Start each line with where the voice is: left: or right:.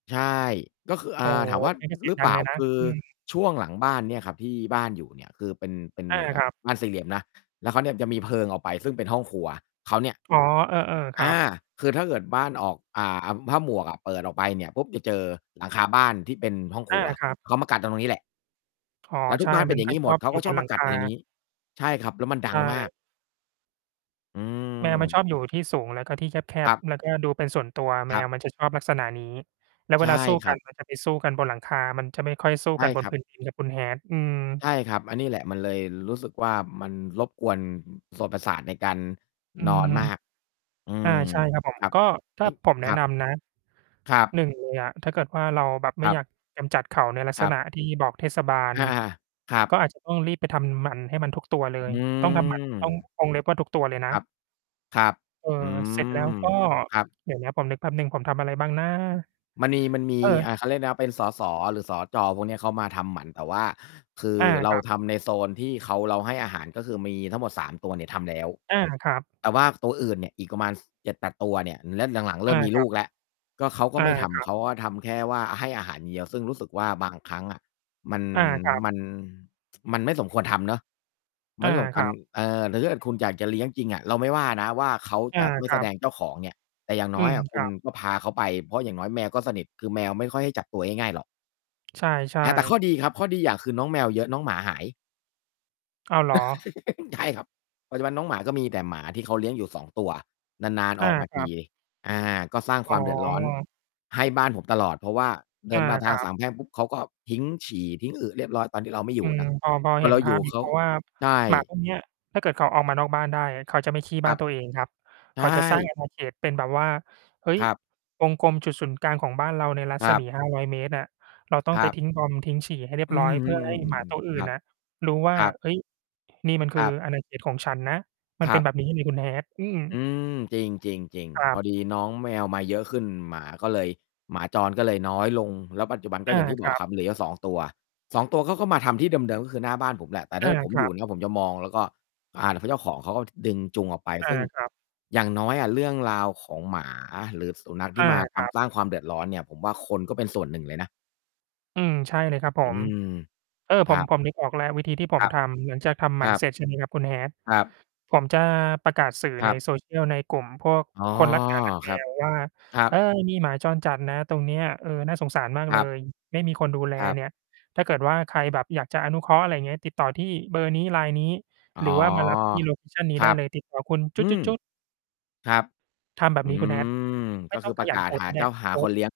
left: ใช่ ก็คือ อ
right: โอ
left: ่
right: ้
left: า
right: โฮ
left: ถามว่า
right: นี่
left: อ
right: ก็เสี
left: หร
right: ยง
left: ือ
right: ด
left: เ
right: ั
left: ปล
right: ง
left: ่
right: เ
left: า?
right: ลยนะ
left: คือ
right: อืม
left: ช่วงหลังบ้านเนี่ยครับที่บ้านอยู่เนี่ย คือเป็น เป็น
right: อ
left: เ
right: า
left: หมือนกั
right: ค
left: บ
right: รับ
left: บ้านสี่เหลี่ยมนะ แล้วเขาเนี่ยจะมีเพิงออกไปซึ่งเป็นห้องครัว เขาเนี่ย
right: อ๋อ เออ ๆ ค
left: อ
right: รั
left: า
right: บ
left: คือถ้าเกิดบ้านออก อ่า อ ผ้าหมวกอะเปิดออกไปเนี่ยปุ๊บ จะเจอหลังคาบ้านที่เป็นห้องค
right: อ
left: ร
right: า
left: ัว
right: ครับ
left: เขามากัดตรงนี้แหละ
right: อ๋อ
left: แล้วท
right: ใ
left: ุ
right: ช
left: ก
right: ่
left: บ้านเป็
right: มั
left: น
right: น
left: อย่า
right: ก
left: ง
right: ็
left: งี้
right: ช
left: หม
right: อ
left: ด
right: บ
left: เค้า
right: อยู
left: ก
right: ่
left: ็ช
right: บ
left: อ
right: น
left: บ
right: ห
left: ม
right: ลั
left: า
right: ง
left: ก
right: ค
left: ัด อะไรง
right: า
left: ี้ ใช่ครับ แล้วมันด
right: ใช
left: ังมาก
right: ่
left: อื
right: แมวมันช
left: ม
right: อบอยู่ที่สูงแล้วก็ที่แค
left: คร
right: บ
left: ับ
right: ๆ แล้วก็ดูเป็นส่วนตัว แ
left: ค
right: ม
left: รับ
right: วมันจะชอบลักษณะนี้ แล้ว
left: ใช
right: เว
left: ่
right: ลาสู้
left: ค
right: ก
left: รั
right: ัน
left: บ
right: มันจะไปสู้กันบนหลังคา มันจะไม่ค่อยสู้
left: ใช
right: ก
left: ่
right: ันบ
left: ค
right: น
left: รั
right: พ
left: บ
right: ื้น ดินนะ คุณ Hat อื
left: ใ
right: อ
left: ช่ครับ อันนี้แหละมันเลยรู้สึกว่า มันรบกวนส่วนประสาทในการ
right: อื
left: นอน
right: อ
left: มาก อื
right: อา
left: ม
right: ใช่ครับ ผ
left: ค
right: ม
left: รับ
right: ก็ ถ้
left: อื
right: า
left: ม
right: ผมแ
left: ค
right: นะ
left: รั
right: น
left: บ
right: ำนะ
left: ครับ
right: 1 เลยอะ ถ้าเกิดว่าเราแบบไ
left: ค
right: ม่
left: รั
right: อย
left: บ
right: ากกำจัดเขาในลัก
left: ค
right: ษ
left: รับ
right: ณะที่บอกเทศบาล
left: อา ครับ
right: ก็อาจ จะ ต้องรีบไปทำหมันให้มันทุกตัวเล
left: อ
right: ย
left: ื
right: ต้องทำหมัน ต้อง
left: ม
right: วงเล็บว่าทุกตัวเลยน
left: ค
right: ะ
left: รับ ครับ
right: เออ
left: อื
right: เสร็จแล้ว
left: ม
right: ก็
left: ครับ
right: เดี๋ยวนะ ผมนึกแป๊บหนึ่ง ผมทำอะไรบ้างนะ?
left: มันมี มันม
right: เ
left: ี
right: ออ
left: อ่า เขาเรียกนะ สส. หรือ สจ. พวกเนี้ย เขามาทำหมัน แต่ว่าคือ
right: อา
left: เร
right: ค
left: า
right: รับ
left: ทำในโซนที่เขา เราให้อาหาร ก็คือมีทั้งหมด 3 ตัวเนี่ยทำแล้ว
right: อา ครับ
left: แต่ว่าตัวอื่นเนี่ยอีกประมาณ ส 7-8 ตัวเนี่ย แล้วหลัง ๆ เร
right: อ
left: ิ่
right: า
left: มมี
right: ค
left: ล
right: รั
left: ู
right: บ
left: กแล้ว ก็เขาก็
right: อา
left: ไม่ท
right: คร
left: ำ
right: ั
left: เ
right: บ
left: ขาก็ทำแค่ว่าให้อาหารอย่างเดียว ซึ่งรู้สึกว่าบางครั้งอะ มัน
right: อา ครับ
left: มัน มันไม่สมควรทำเนาะ ไ
right: อ
left: ม่
right: า
left: สมค
right: ค
left: ั
right: ร
left: น
right: ับ
left: เออ หรือถ้าเกิดคุณอยากจะเลี้ยงจริงอะ เราไม่ว่านะว่าเขา
right: อ
left: จ
right: า
left: ะไม่
right: ค
left: แ
right: รั
left: สด
right: บ
left: งเจ้าของ เงี้ย แต่อย่าง
right: อ
left: น
right: ื
left: ้อย
right: ม
left: อะค
right: ค
left: ุ
right: ร
left: ณ
right: ับ
left: ก็พาเขาไป เพราะอย่างน้อยแมวก็สนิท คือแมวไม่ค่อยให้จับตัวง่าย ๆ หรอก
right: ใช่
left: อา แต่ข้อ
right: ๆ
left: ดีครับ ข้อดีอย่างคือน้องแมวเยอะ น้องหมาหาย
right: อ้าว เหรอ?
left: ใช่ครับ ปัจจุบันน้องหมาก็มีแต่หมาที่เขาเลี้ยงอยู่ 2 ตัว นาน
right: อ
left: ๆ อ
right: า
left: อกมา
right: ค
left: ท
right: รั
left: ี
right: บ
left: อา ก็สร้าง
right: อ
left: ค
right: ๋
left: ว
right: อ
left: ามเดือดร้อนให้บ้านผมตลอด เพราะว่าเด
right: อ
left: ิ
right: า
left: นมาท
right: ค
left: า
right: ร
left: ง
right: ั
left: ส
right: บ
left: ามแพร่งปุ๊บ เขาก็ทิ้งฉี่ ทิ้งอึ เรียบร้อย ตอนที่เราไม่อ
right: อ
left: ย
right: ื
left: ู่
right: ม
left: นะ
right: พอ พอ
left: ต
right: เ
left: อ
right: ห
left: น
right: ็
left: เร
right: น
left: า
right: ภ
left: อย
right: า
left: ู่
right: พ อยู
left: เ
right: ่
left: ข
right: เ
left: า
right: พราะว่า
left: ใช่
right: หมาพวกเนี้ย ถ้าเกิดเขาออกมานอกบ้านได้อะ เขาจะไม่ขี้
left: ค
right: บ้า
left: รั
right: น
left: บ
right: ตัวเองครับ
left: ใ
right: เ
left: ช
right: ขาจะสร้าง
left: ่
right: อาณา เขตเป็นแบบว่า "เฮ้ย
left: ครับ
right: วงกลมจุดศูนย์กลางของบ้านเราในรั
left: ค
right: ศ
left: รั
right: ม
left: บ
right: ี 500 เมตรน่ะ เราต้อ
left: ค
right: ง
left: ร
right: ไป
left: ับ
right: ทิ้งบอมบ์ ทิ้งฉี่ ให้เรีย
left: อ
right: บ
left: ื
right: ร้อ
left: ม
right: ย เพื่อให้หมาต
left: ๆ
right: ัว
left: ๆ ๆ
right: อื
left: ๆ ค
right: ่
left: ร
right: น
left: ับ
right: น่ะรู้ว่
left: ค
right: า
left: รับ
right: เฮ้ย นี่มันค
left: คร
right: ือ
left: ับ
right: อาณาเขตของฉันนะ" มั
left: ค
right: น
left: ร
right: เป
left: ั
right: ็น
left: บ
right: แบบนี้นี่คุณ Hat อือ
left: อืม จริง
right: ค
left: ๆ
right: ร
left: ๆ
right: ั
left: พ
right: บ
left: อดีน้องแมวมาเยอะขึ้น หมาก็เลย หมาจรก็เลยน้อยลง แล้วปัจจุบันก็
right: อ
left: อ
right: า
left: ย่างที่
right: ค
left: บอ
right: รั
left: กค
right: บ
left: รับ เหลืออยู่ 2 ตัว 2 ตัวเขาก็มาทำที่เดิม ๆ ก็คือหน้าบ้านผมแหละ แต่ถ้
right: อ
left: า
right: า
left: เกิดผม
right: ค
left: อ
right: ร
left: ย
right: ั
left: ู่
right: บ
left: นะ ผมจะมองแล้วก็ อ่า แล้วคือเจ้าของเขาก็ดึงจูงออกไป
right: อ
left: ซ
right: า
left: ึ่ง
right: ครับ
left: อย่างน้อยอะเรื่องราวของหมาหรือสุนัขที
right: อ
left: ่
right: า
left: มาท
right: ครับ
left: ำ สร้างความเดือดร้อนเนี่ย ผมว่าคนก็เป็นส่วนหนึ่งเลยนะ
right: อืม ใช่เลยครับผ
left: อื
right: ม
left: ม
right: เออ
left: ค
right: ผ
left: รั
right: ม
left: บ
right: ผมนึกออกแล้ววิธีที่ผ
left: ค
right: ม
left: รับ
right: ทำ หลังจากทำห
left: ค
right: มั
left: ร
right: น
left: ั
right: เ
left: บ
right: สร็จ ใช่ไหม ครับคุณ Hat
left: ครับ
right: ผมจะประกาศสื่อ
left: ค
right: ใ
left: ร
right: น
left: ับ
right: social ในกลุ่มพวก
left: อ๋อ
right: คนรัก หมา รักแม
left: ครับ
right: ว ว่า
left: ครั
right: "เออ
left: บ
right: มีหมาจรจัดนะตรงเนี้ย เออ น่าสงสารมาก
left: ค
right: เล
left: รับ
right: ย ไม่มีคนดูแล
left: ครับ
right: เนี่ย ถ้าเกิดว่าใครแบบอยากจะอนุเคราะห์" อะไรเงี้ย "ติดต่อที่เบอร์นี้ Line นี้
left: อ๋อ
right: หรือว่ามา รับที่โลเคชันนี้
left: ค
right: ไ
left: ร
right: ด
left: ั
right: ้
left: บ
right: เลย ติดต่อคุณ"
left: อืม ครับ
right: ทำแบ
left: อื
right: บนี้คุณ Hat
left: ม
right: ไ
left: ก
right: ม
left: ็
right: ่ต
left: ค
right: ้
left: ื
right: อ
left: อ
right: ง
left: ป
right: ข
left: ระ
right: ย
left: ก
right: ั
left: า
right: นโพ
left: ศ
right: ส
left: ห
right: ต
left: า
right: ์ก็ไ
left: เ
right: ด
left: จ้
right: ้
left: า หา
right: โพ
left: ค
right: สต์
left: นเลี้ยง